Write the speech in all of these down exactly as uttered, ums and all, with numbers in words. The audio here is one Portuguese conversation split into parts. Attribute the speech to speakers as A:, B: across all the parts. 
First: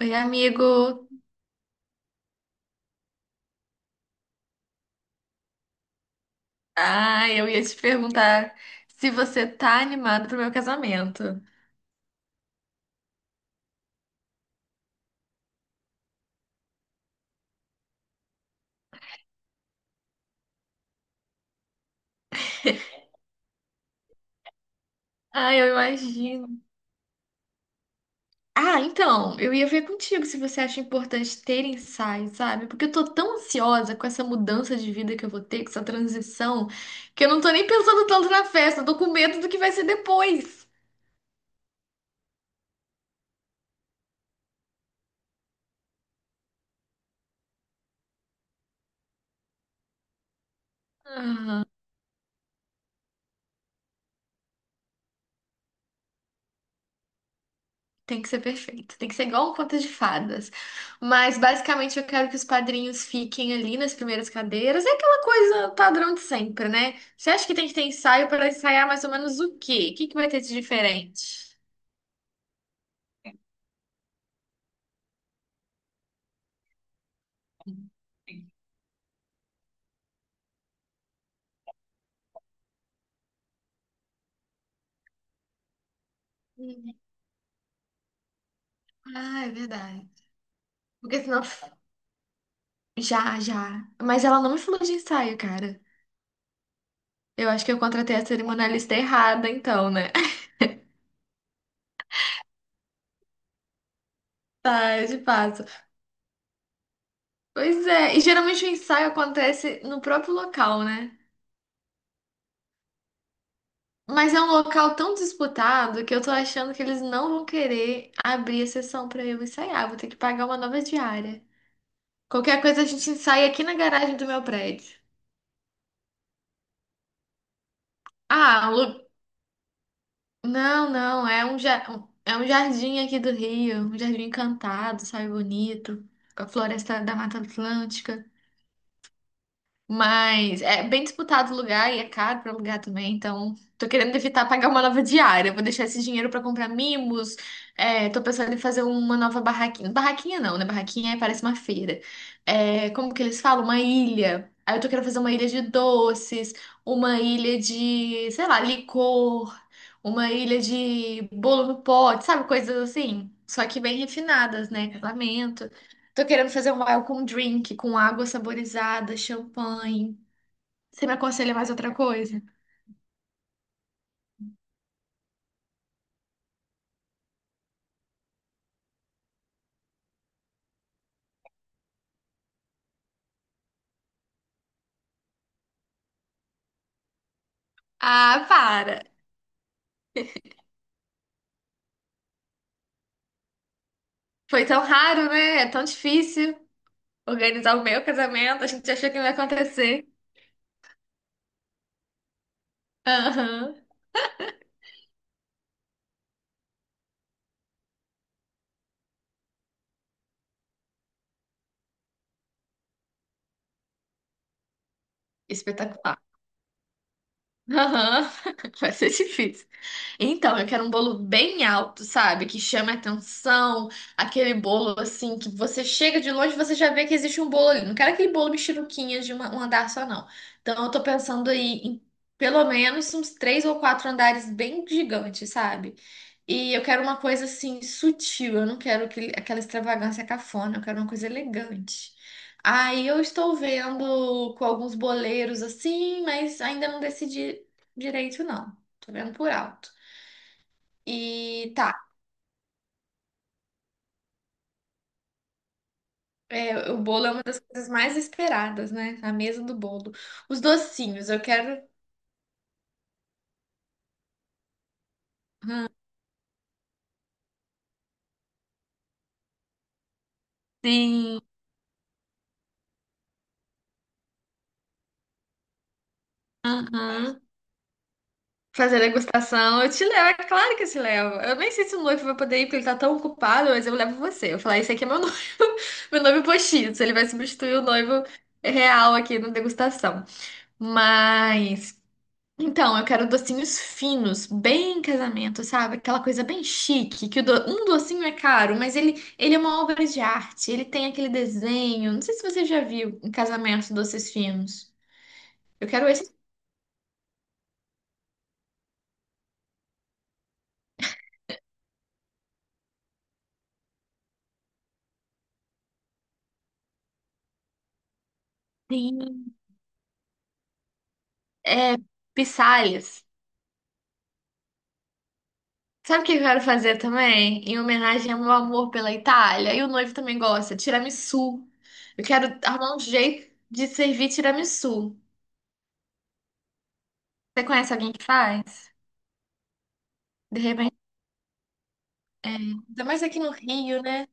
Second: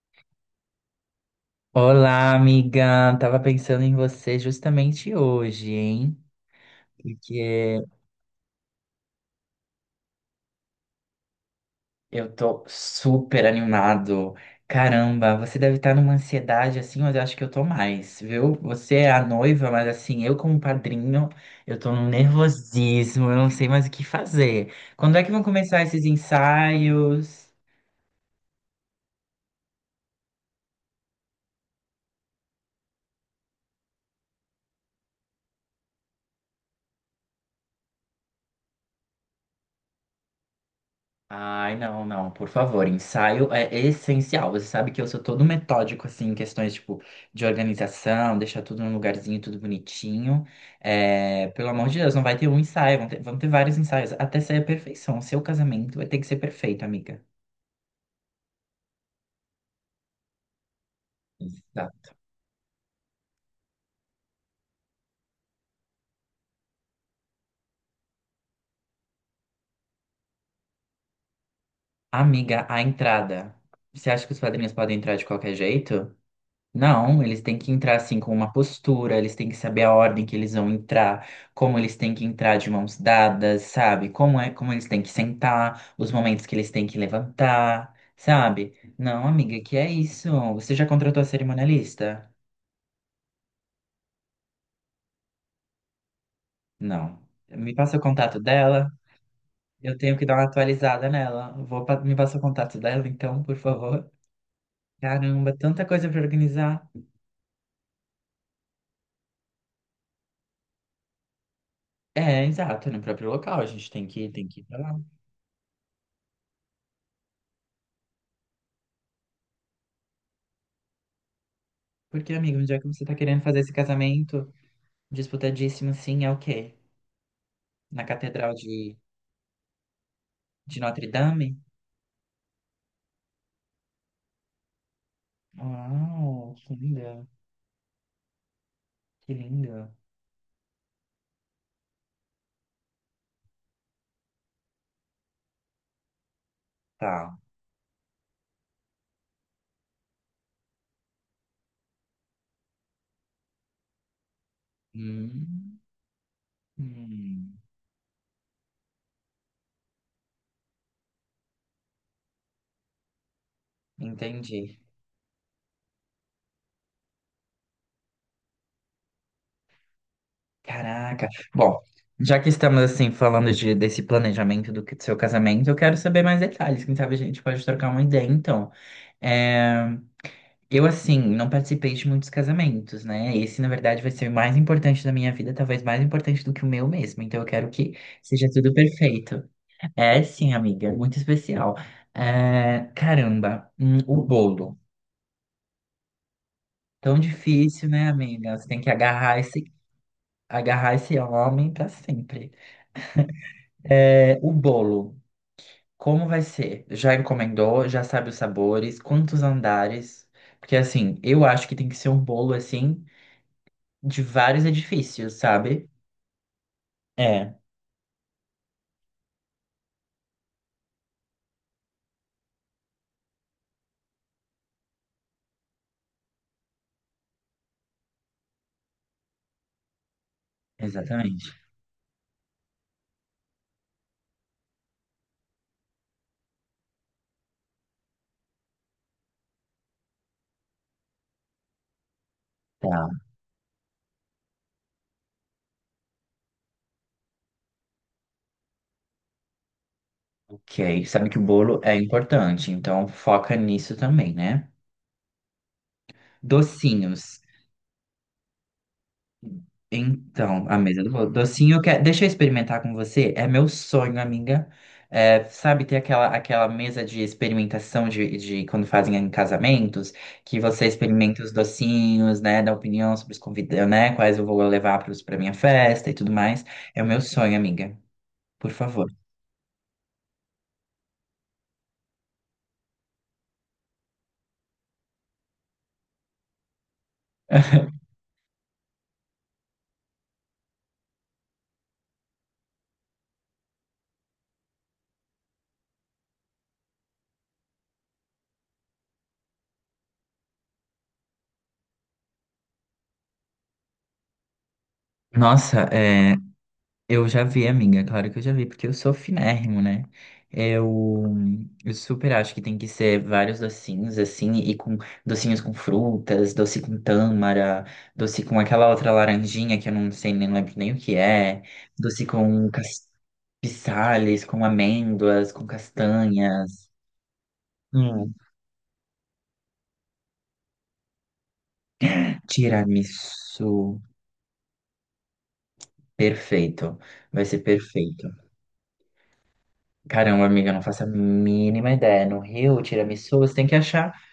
A: Oi, amigo.
B: Olá, amiga. Tava pensando em você justamente hoje, hein?
A: Ah, eu ia te
B: Porque
A: perguntar se você tá animado pro meu casamento.
B: eu tô super animado. Caramba, você deve estar numa ansiedade assim, mas eu acho que eu tô mais, viu? Você é a noiva, mas assim, eu como padrinho, eu tô num nervosismo, eu não sei mais o que fazer. Quando é que vão
A: Ah, eu
B: começar esses
A: imagino.
B: ensaios?
A: Ah, então, eu ia ver contigo se você acha importante ter ensaios, sabe? Porque eu tô tão ansiosa com essa mudança de vida que eu vou ter, com essa transição, que eu não tô nem pensando tanto na festa, eu tô com medo do que vai ser depois.
B: Ai, não, não, por favor, ensaio é essencial. Você sabe que eu sou todo metódico, assim, em questões, tipo, de organização, deixar tudo num lugarzinho, tudo bonitinho. É, pelo amor de Deus, não vai ter um ensaio, vão ter, vão ter vários ensaios, até sair a perfeição. O seu casamento vai ter que ser perfeito, amiga.
A: Tem que ser perfeito. Tem que ser igual um conto de fadas. Mas basicamente eu
B: Exato.
A: quero que os padrinhos fiquem ali nas primeiras cadeiras. É aquela coisa padrão de sempre, né? Você acha que tem que ter ensaio para ensaiar mais ou menos o quê? O que que vai ter de diferente?
B: Amiga, a entrada. Você acha que os padrinhos podem entrar de qualquer jeito? Não, eles têm que entrar assim com uma postura, eles têm que saber a ordem que eles vão entrar, como eles têm que entrar de mãos dadas, sabe? Como é, como eles têm que sentar, os momentos que eles têm
A: Hum.
B: que levantar, sabe? Não,
A: Ah, é
B: amiga, que é
A: verdade.
B: isso? Você já
A: Porque
B: contratou a
A: senão.
B: cerimonialista?
A: Já, já. Mas ela não me falou de ensaio, cara.
B: Não.
A: Eu acho que
B: Me
A: eu
B: passa o
A: contratei a
B: contato dela,
A: cerimonialista errada, então,
B: eu
A: né?
B: tenho que dar uma atualizada nela. Vou pa- me passa o contato dela, então, por favor.
A: Tá, eu te
B: Caramba,
A: passo.
B: tanta coisa para organizar.
A: Pois é. E geralmente o ensaio acontece no próprio local, né?
B: É, exato, no próprio local, a gente tem que,
A: Mas é
B: tem
A: um
B: que ir pra
A: local
B: lá.
A: tão disputado que eu tô achando que eles não vão querer abrir a sessão pra eu ensaiar. Vou ter que pagar uma nova diária.
B: Porque,
A: Qualquer
B: amigo, já
A: coisa a
B: que você
A: gente
B: tá querendo
A: ensaia
B: fazer
A: aqui
B: esse
A: na garagem do meu
B: casamento
A: prédio.
B: disputadíssimo, assim, é o quê? Na Catedral
A: Ah,
B: de,
A: Lu...
B: de
A: não,
B: Notre
A: não, é
B: Dame?
A: um, ja- é um jardim aqui do Rio, um jardim encantado, sabe, bonito, com a
B: Uau, que
A: floresta da
B: linda,
A: Mata Atlântica.
B: que linda.
A: Mas é bem disputado o lugar e é caro para alugar também, então tô querendo evitar pagar uma nova diária. Vou deixar esse dinheiro para comprar mimos.
B: Tá.
A: É, tô pensando em fazer uma nova barraquinha. Barraquinha não, né? Barraquinha é- parece uma feira. É, como que eles falam? Uma ilha. Aí eu tô querendo fazer uma ilha de
B: Hum,
A: doces, uma
B: hum,
A: ilha de, sei lá, licor, uma ilha de bolo no pote, sabe? Coisas assim. Só que bem refinadas,
B: entendi.
A: né? Casamento. Tô querendo fazer um welcome drink com água saborizada, champanhe. Você me
B: Caraca.
A: aconselha mais
B: Bom,
A: outra
B: já
A: coisa?
B: que estamos, assim, falando de, desse planejamento do que- do seu casamento, eu quero saber mais detalhes. Quem sabe a gente pode trocar uma ideia, então. É, eu, assim, não participei de muitos casamentos, né? Esse, na verdade, vai ser o mais importante da minha vida, talvez mais importante do que o meu mesmo. Então, eu quero que
A: Ah,
B: seja tudo
A: para!
B: perfeito. É, sim, amiga, muito especial. É, caramba, hum, o
A: Foi
B: bolo.
A: tão raro, né? É tão difícil
B: Tão
A: organizar o
B: difícil,
A: meu
B: né, amiga?
A: casamento.
B: Você
A: A
B: tem
A: gente
B: que
A: achou que não ia
B: agarrar esse,
A: acontecer.
B: agarrar esse homem pra sempre.
A: Aham.
B: É, o bolo, como vai ser? Já encomendou? Já sabe os sabores? Quantos andares? Porque, assim, eu acho que tem que ser um bolo, assim, de vários edifícios, sabe?
A: Espetacular.
B: É,
A: Aham. Vai ser difícil. Então, eu quero um bolo bem alto, sabe? Que chame a atenção. Aquele bolo assim que você chega de longe e você já vê que existe um bolo ali. Não quero aquele bolo mexeruquinha de uma- um andar só, não. Então, eu tô pensando
B: exatamente.
A: aí em pelo menos uns três ou quatro andares bem gigantes, sabe? E eu quero uma coisa assim sutil. Eu não quero aquele- aquela extravagância cafona. Eu quero uma coisa elegante. Aí
B: Tá,
A: eu estou vendo com alguns boleiros assim, mas ainda não decidi direito não, tô vendo por alto.
B: ok. Sabe que o
A: E
B: bolo é
A: tá,
B: importante, então foca nisso também, né?
A: é, o
B: Docinhos.
A: bolo é uma das coisas mais esperadas, né? A mesa do bolo. Os
B: Então, a mesa do
A: docinhos,
B: bolo.
A: eu
B: Docinho, eu
A: quero.
B: quero... deixa eu experimentar com você. É meu sonho, amiga. É, sabe, ter aquela, aquela mesa de experimentação de, de quando fazem em casamentos, que você experimenta
A: Sim.
B: os docinhos, né? Dá opinião sobre os convidados, né? Quais eu vou levar pros- pra minha festa e tudo mais. É o meu
A: Uhum.
B: sonho, amiga. Por
A: Fazer
B: favor.
A: degustação. Eu te levo, é claro que eu te levo. Eu nem sei se o noivo vai poder ir, porque ele tá tão ocupado, mas eu levo você. Eu falar, esse aqui é meu noivo, meu noivo postiço. Ele vai substituir o noivo real aqui na degustação. Mas. Então, eu quero docinhos finos, bem casamento, sabe? Aquela coisa bem chique, que o do- um docinho é caro, mas ele, ele é uma obra de arte, ele tem aquele desenho. Não sei se você já viu em casamento doces finos.
B: Nossa,
A: Eu quero esse.
B: é. Eu já vi, amiga, claro que eu já vi, porque eu sou finérrimo, né? Eu, eu super acho que tem que ser vários docinhos, assim, e com docinhos com frutas, doce com tâmara, doce com aquela outra
A: Sim.
B: laranjinha que eu não sei, nem lembro nem o que é,
A: É,
B: doce com cas-
A: pissalhas.
B: pisales, com amêndoas, com
A: Sabe o que eu quero
B: castanhas.
A: fazer também? Em homenagem
B: Hum,
A: ao meu amor pela Itália, e o noivo também gosta, tiramisu. Eu quero arrumar um jeito de
B: tiramisu,
A: servir tiramisu.
B: perfeito. Vai ser
A: Você conhece alguém que
B: perfeito.
A: faz?
B: Caramba,
A: De
B: amiga, eu não
A: repente,
B: faço a mínima ideia. No
A: é...
B: Rio,
A: ainda mais
B: tiramisu,
A: aqui no
B: você tem que
A: Rio,
B: achar
A: né?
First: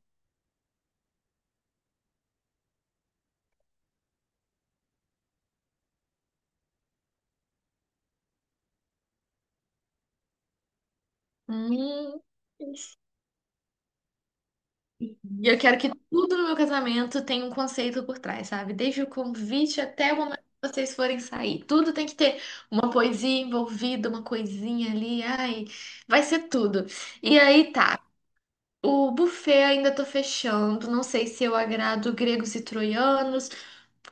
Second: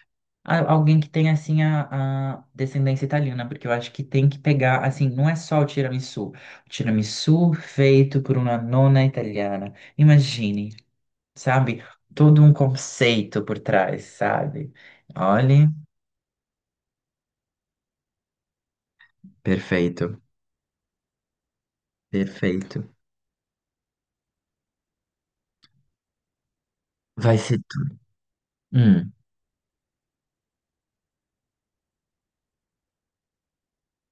B: a- alguém que tem assim, a, a descendência italiana, porque eu acho que tem que pegar, assim, não é só o tiramisu. O tiramisu feito por uma nona italiana. Imagine, sabe?
A: Hum.
B: Todo um conceito por trás, sabe?
A: E eu
B: Olha,
A: quero que tudo no meu casamento tenha um conceito por trás, sabe? Desde o convite até o
B: perfeito,
A: momento que vocês forem sair. Tudo tem que ter uma
B: perfeito.
A: poesia envolvida, uma coisinha ali. Ai, vai ser tudo.
B: Vai
A: E
B: ser
A: aí
B: tudo.
A: tá. O
B: Hum,
A: buffet ainda tô fechando. Não sei se eu agrado gregos e troianos.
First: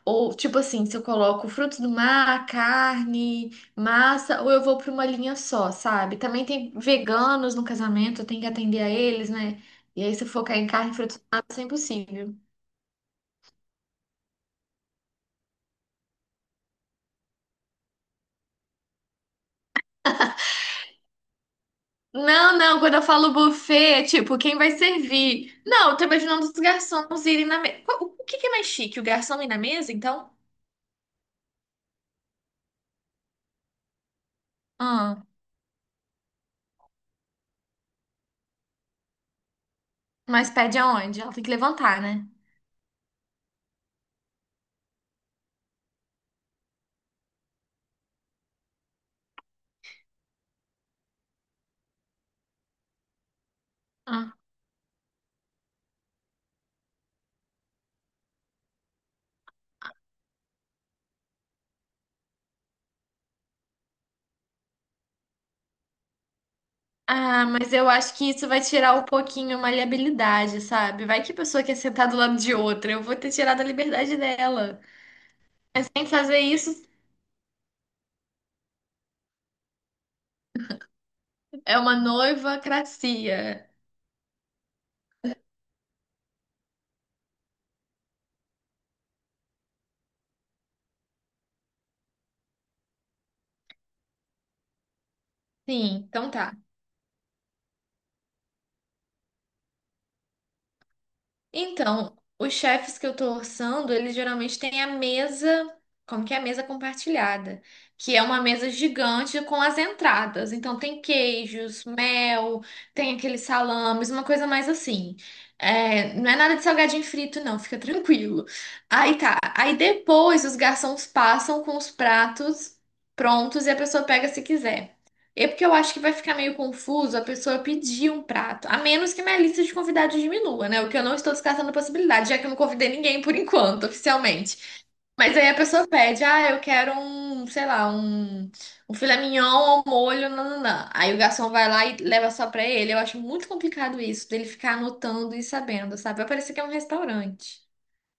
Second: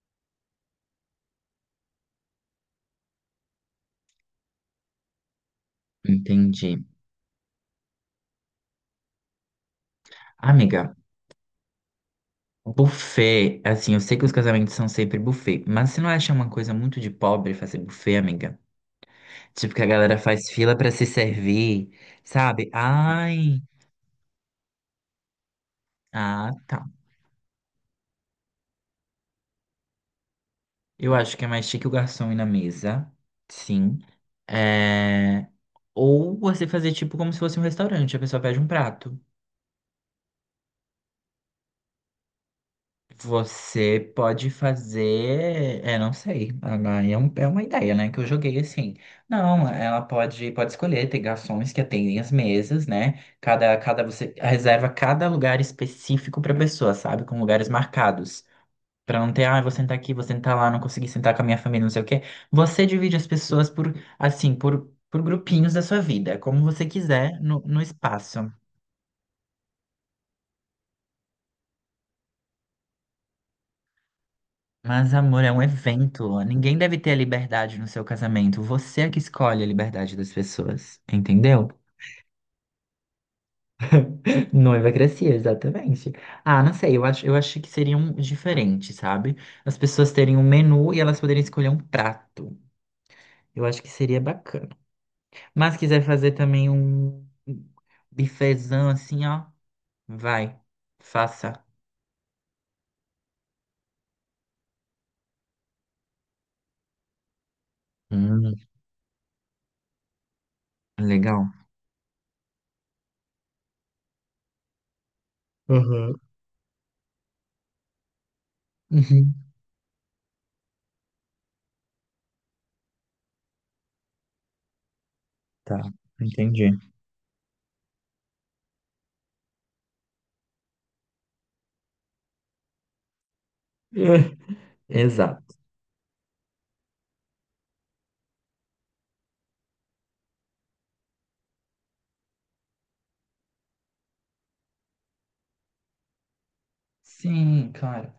A: Ou, tipo assim, se eu coloco frutos do mar, carne, massa, ou eu vou pra uma linha só, sabe? Também
B: entendi.
A: tem veganos no casamento, eu tenho que atender a eles, né? E aí, se eu focar em carne
B: Amiga,
A: e frutos do mar, isso é impossível.
B: buffet, assim, eu sei que os casamentos são sempre buffet, mas você não acha uma coisa muito de pobre fazer buffet, amiga? Tipo que a galera faz fila pra se servir,
A: Não,
B: sabe?
A: não, quando eu falo
B: Ai,
A: buffet, é tipo, quem vai servir? Não, eu tô imaginando
B: ah,
A: os
B: tá.
A: garçons irem na mesa. O o que que é mais chique? O garçom ir na mesa, então?
B: Eu acho que é mais chique o garçom ir na mesa, sim.
A: Ah,
B: É... ou você fazer tipo como se fosse um restaurante, a pessoa pede um prato.
A: mas pede aonde? Ela tem que levantar, né?
B: Você pode fazer, é, não sei, agora é, um- é uma ideia, né, que eu joguei assim. Não, ela pode, pode escolher, tem garçons que atendem as mesas, né? Cada, cada você reserva cada lugar específico para pessoa, sabe? Com lugares marcados. Pra não ter, ah, eu vou sentar aqui, vou sentar lá, não consegui sentar com a minha família, não sei o quê. Você divide as pessoas por, assim, por, por grupinhos da sua vida, como você quiser,
A: Ah,
B: no,
A: mas
B: no
A: eu acho que isso
B: espaço.
A: vai tirar um pouquinho a maleabilidade, sabe? Vai que a pessoa quer sentar do lado de outra, eu vou ter tirado a liberdade dela.
B: Mas, amor, é um
A: Mas sem
B: evento.
A: fazer
B: Ninguém
A: isso,
B: deve ter a liberdade no seu casamento. Você é que escolhe a liberdade das pessoas, entendeu?
A: é uma noivacracia.
B: Noiva crescia, exatamente. Ah, não sei, eu acho, eu acho que seria um diferente, sabe? As pessoas terem um menu e elas poderem escolher um prato. Eu acho que seria bacana. Mas
A: Sim,
B: quiser
A: então
B: fazer
A: tá.
B: também um um bifezão assim, ó, vai, faça.
A: Então, os chefes que eu tô orçando, eles geralmente têm a mesa, como que é a mesa compartilhada, que é uma
B: Hum,
A: mesa gigante com as entradas. Então tem
B: Legal.
A: queijos, mel, tem aqueles salames, uma coisa mais assim. É,
B: Uhum.
A: não é nada de salgadinho frito, não, fica tranquilo. Aí
B: Uhum.
A: tá. Aí depois os garçons passam com os pratos prontos e a pessoa pega se quiser. É porque eu
B: Tá,
A: acho que vai ficar meio
B: entendi.
A: confuso a pessoa pedir um prato, a menos que minha lista de convidados diminua, né? O que eu não estou descartando a possibilidade, já que eu não convidei ninguém por enquanto, oficialmente.
B: É,
A: Mas aí a
B: exato.
A: pessoa pede, ah, eu quero um, sei lá, um, um filé mignon ao molho, nananã. Aí o garçom vai lá e leva só pra ele. Eu acho muito complicado isso, dele ficar anotando e sabendo, sabe? Vai parecer que é um restaurante.
B: Sim, claro.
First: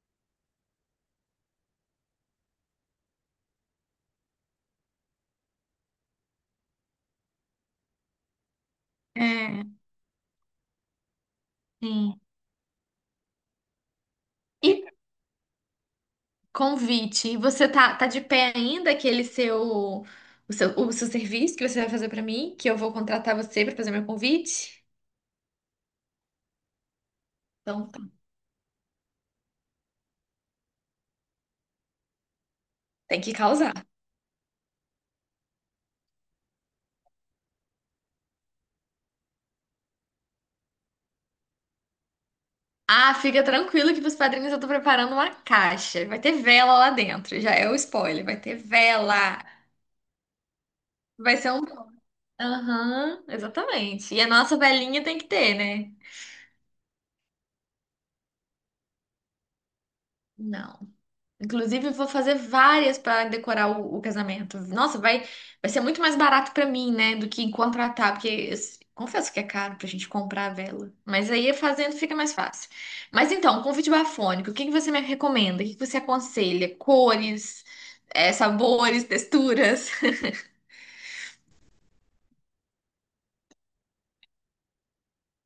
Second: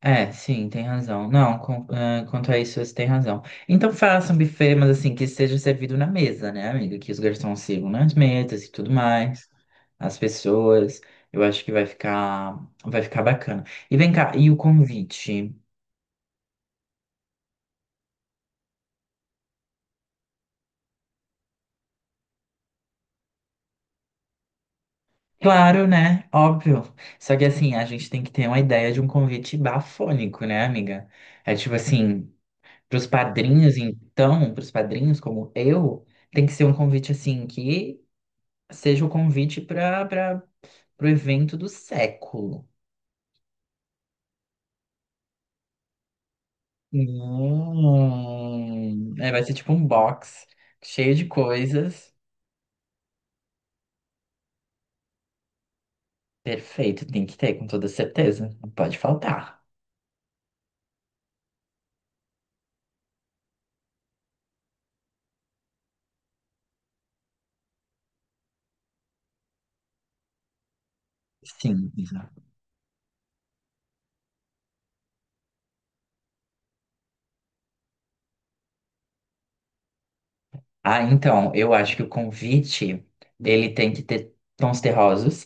B: É, sim, tem razão. Não, com- é, quanto a isso, você tem razão. Então faça um buffet, mas assim, que seja servido na mesa, né, amiga? Que os garçons sirvam nas mesas e tudo mais.
A: É,
B: As pessoas. Eu acho que vai
A: sim.
B: ficar, vai ficar bacana. E vem cá, e o
A: E
B: convite?
A: convite. E você tá, tá de pé ainda aquele seu o seu, o seu serviço que você vai fazer pra mim, que eu vou contratar você pra fazer meu convite?
B: Claro, né? Óbvio. Só que assim, a
A: Então, tá.
B: gente tem que ter uma ideia de um convite bafônico, né, amiga? É tipo assim, pros
A: Tem que causar.
B: padrinhos, então, pros padrinhos como eu, tem que ser um convite assim que seja o convite para para pro evento do século.
A: Ah, fica tranquilo que pros padrinhos eu tô preparando uma caixa. Vai ter vela lá dentro. Já é o spoiler. Vai ter
B: Hum. É,
A: vela.
B: vai ser tipo um box cheio de
A: Vai ser um.
B: coisas.
A: Aham, exatamente. E a nossa velinha tem que ter, né?
B: Perfeito, tem que ter, com toda certeza. Não pode faltar.
A: Não. Inclusive, eu vou fazer várias para decorar o, o casamento. Nossa, vai, vai ser muito mais barato para mim, né, do que contratar, porque eu s- confesso que é caro pra gente comprar a vela. Mas aí
B: Sim.
A: fazendo fica mais fácil. Mas então, um convite bafônico, o que que você me recomenda? O que que você aconselha? Cores, eh, sabores, texturas?
B: Ah, então, eu acho que o convite, ele tem que ter tons terrosos.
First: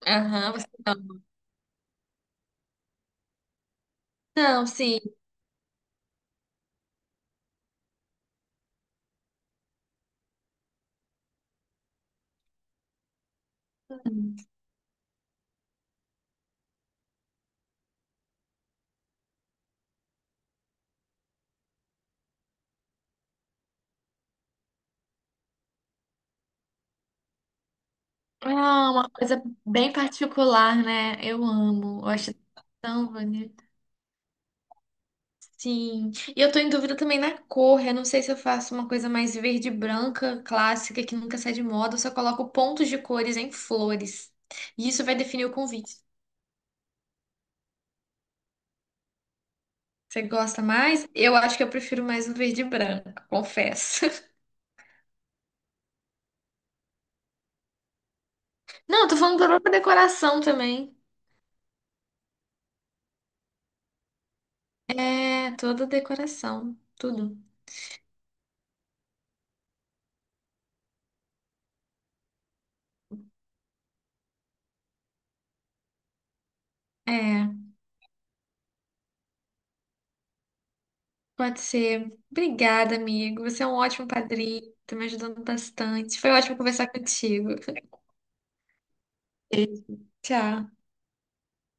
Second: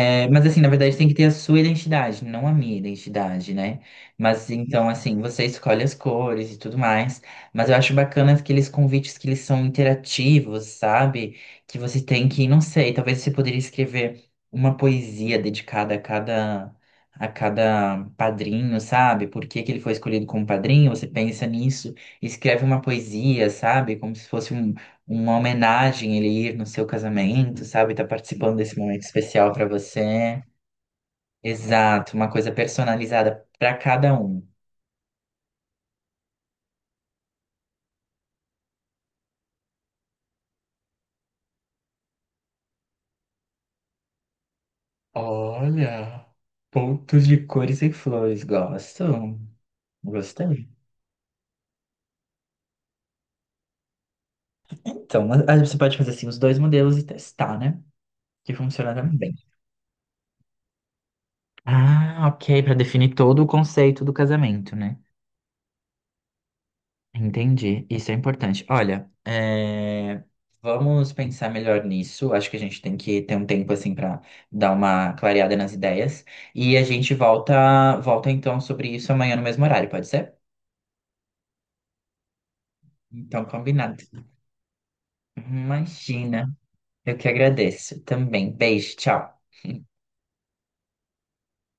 B: mas
A: Aham,
B: assim,
A: você
B: na verdade, tem que
A: não.
B: ter a sua identidade, não a minha identidade, né? Mas
A: Não,
B: então,
A: sim.
B: assim, você escolhe as cores e tudo mais. Mas eu acho bacana aqueles convites que eles são interativos, sabe? Que você tem que, não sei, talvez você poderia escrever uma poesia dedicada a cada a cada padrinho, sabe? Por que que ele foi escolhido como padrinho? Você pensa nisso, escreve uma poesia, sabe? Como se fosse um uma homenagem ele ir no seu casamento, sabe? Tá
A: É
B: participando desse momento
A: uma coisa
B: especial pra
A: bem
B: você.
A: particular, né? Eu amo. Eu
B: Exato, uma
A: acho
B: coisa
A: tão
B: personalizada
A: bonito.
B: pra cada um.
A: Sim, e eu tô em dúvida também na cor. Eu não sei se eu faço uma coisa mais verde e branca, clássica, que nunca sai de moda, ou se eu coloco pontos de cores em flores. E isso vai definir o convite.
B: Olha, pontos de cores e flores, gosto.
A: Você gosta
B: Gostei.
A: mais? Eu acho que eu prefiro mais o verde e branco, confesso.
B: Então, mas aí você pode fazer assim os dois modelos e testar, né? Que funciona
A: Não, eu tô
B: também bem.
A: falando da própria decoração também.
B: Ah, ok, pra definir todo o conceito do casamento, né?
A: É, toda decoração, tudo.
B: Entendi, isso é importante. Olha, é, vamos pensar melhor nisso. Acho que a gente tem que ter um tempo assim para dar uma clareada nas ideias e a gente
A: É,
B: volta, volta então sobre isso amanhã no mesmo horário, pode ser?
A: pode ser. Obrigada, amigo.
B: Então,
A: Você é um
B: combinado.
A: ótimo padrinho, tá me ajudando bastante. Foi
B: Imagina,
A: ótimo conversar
B: eu que
A: contigo.
B: agradeço também. Beijo, tchau.
A: Beijo, tchau.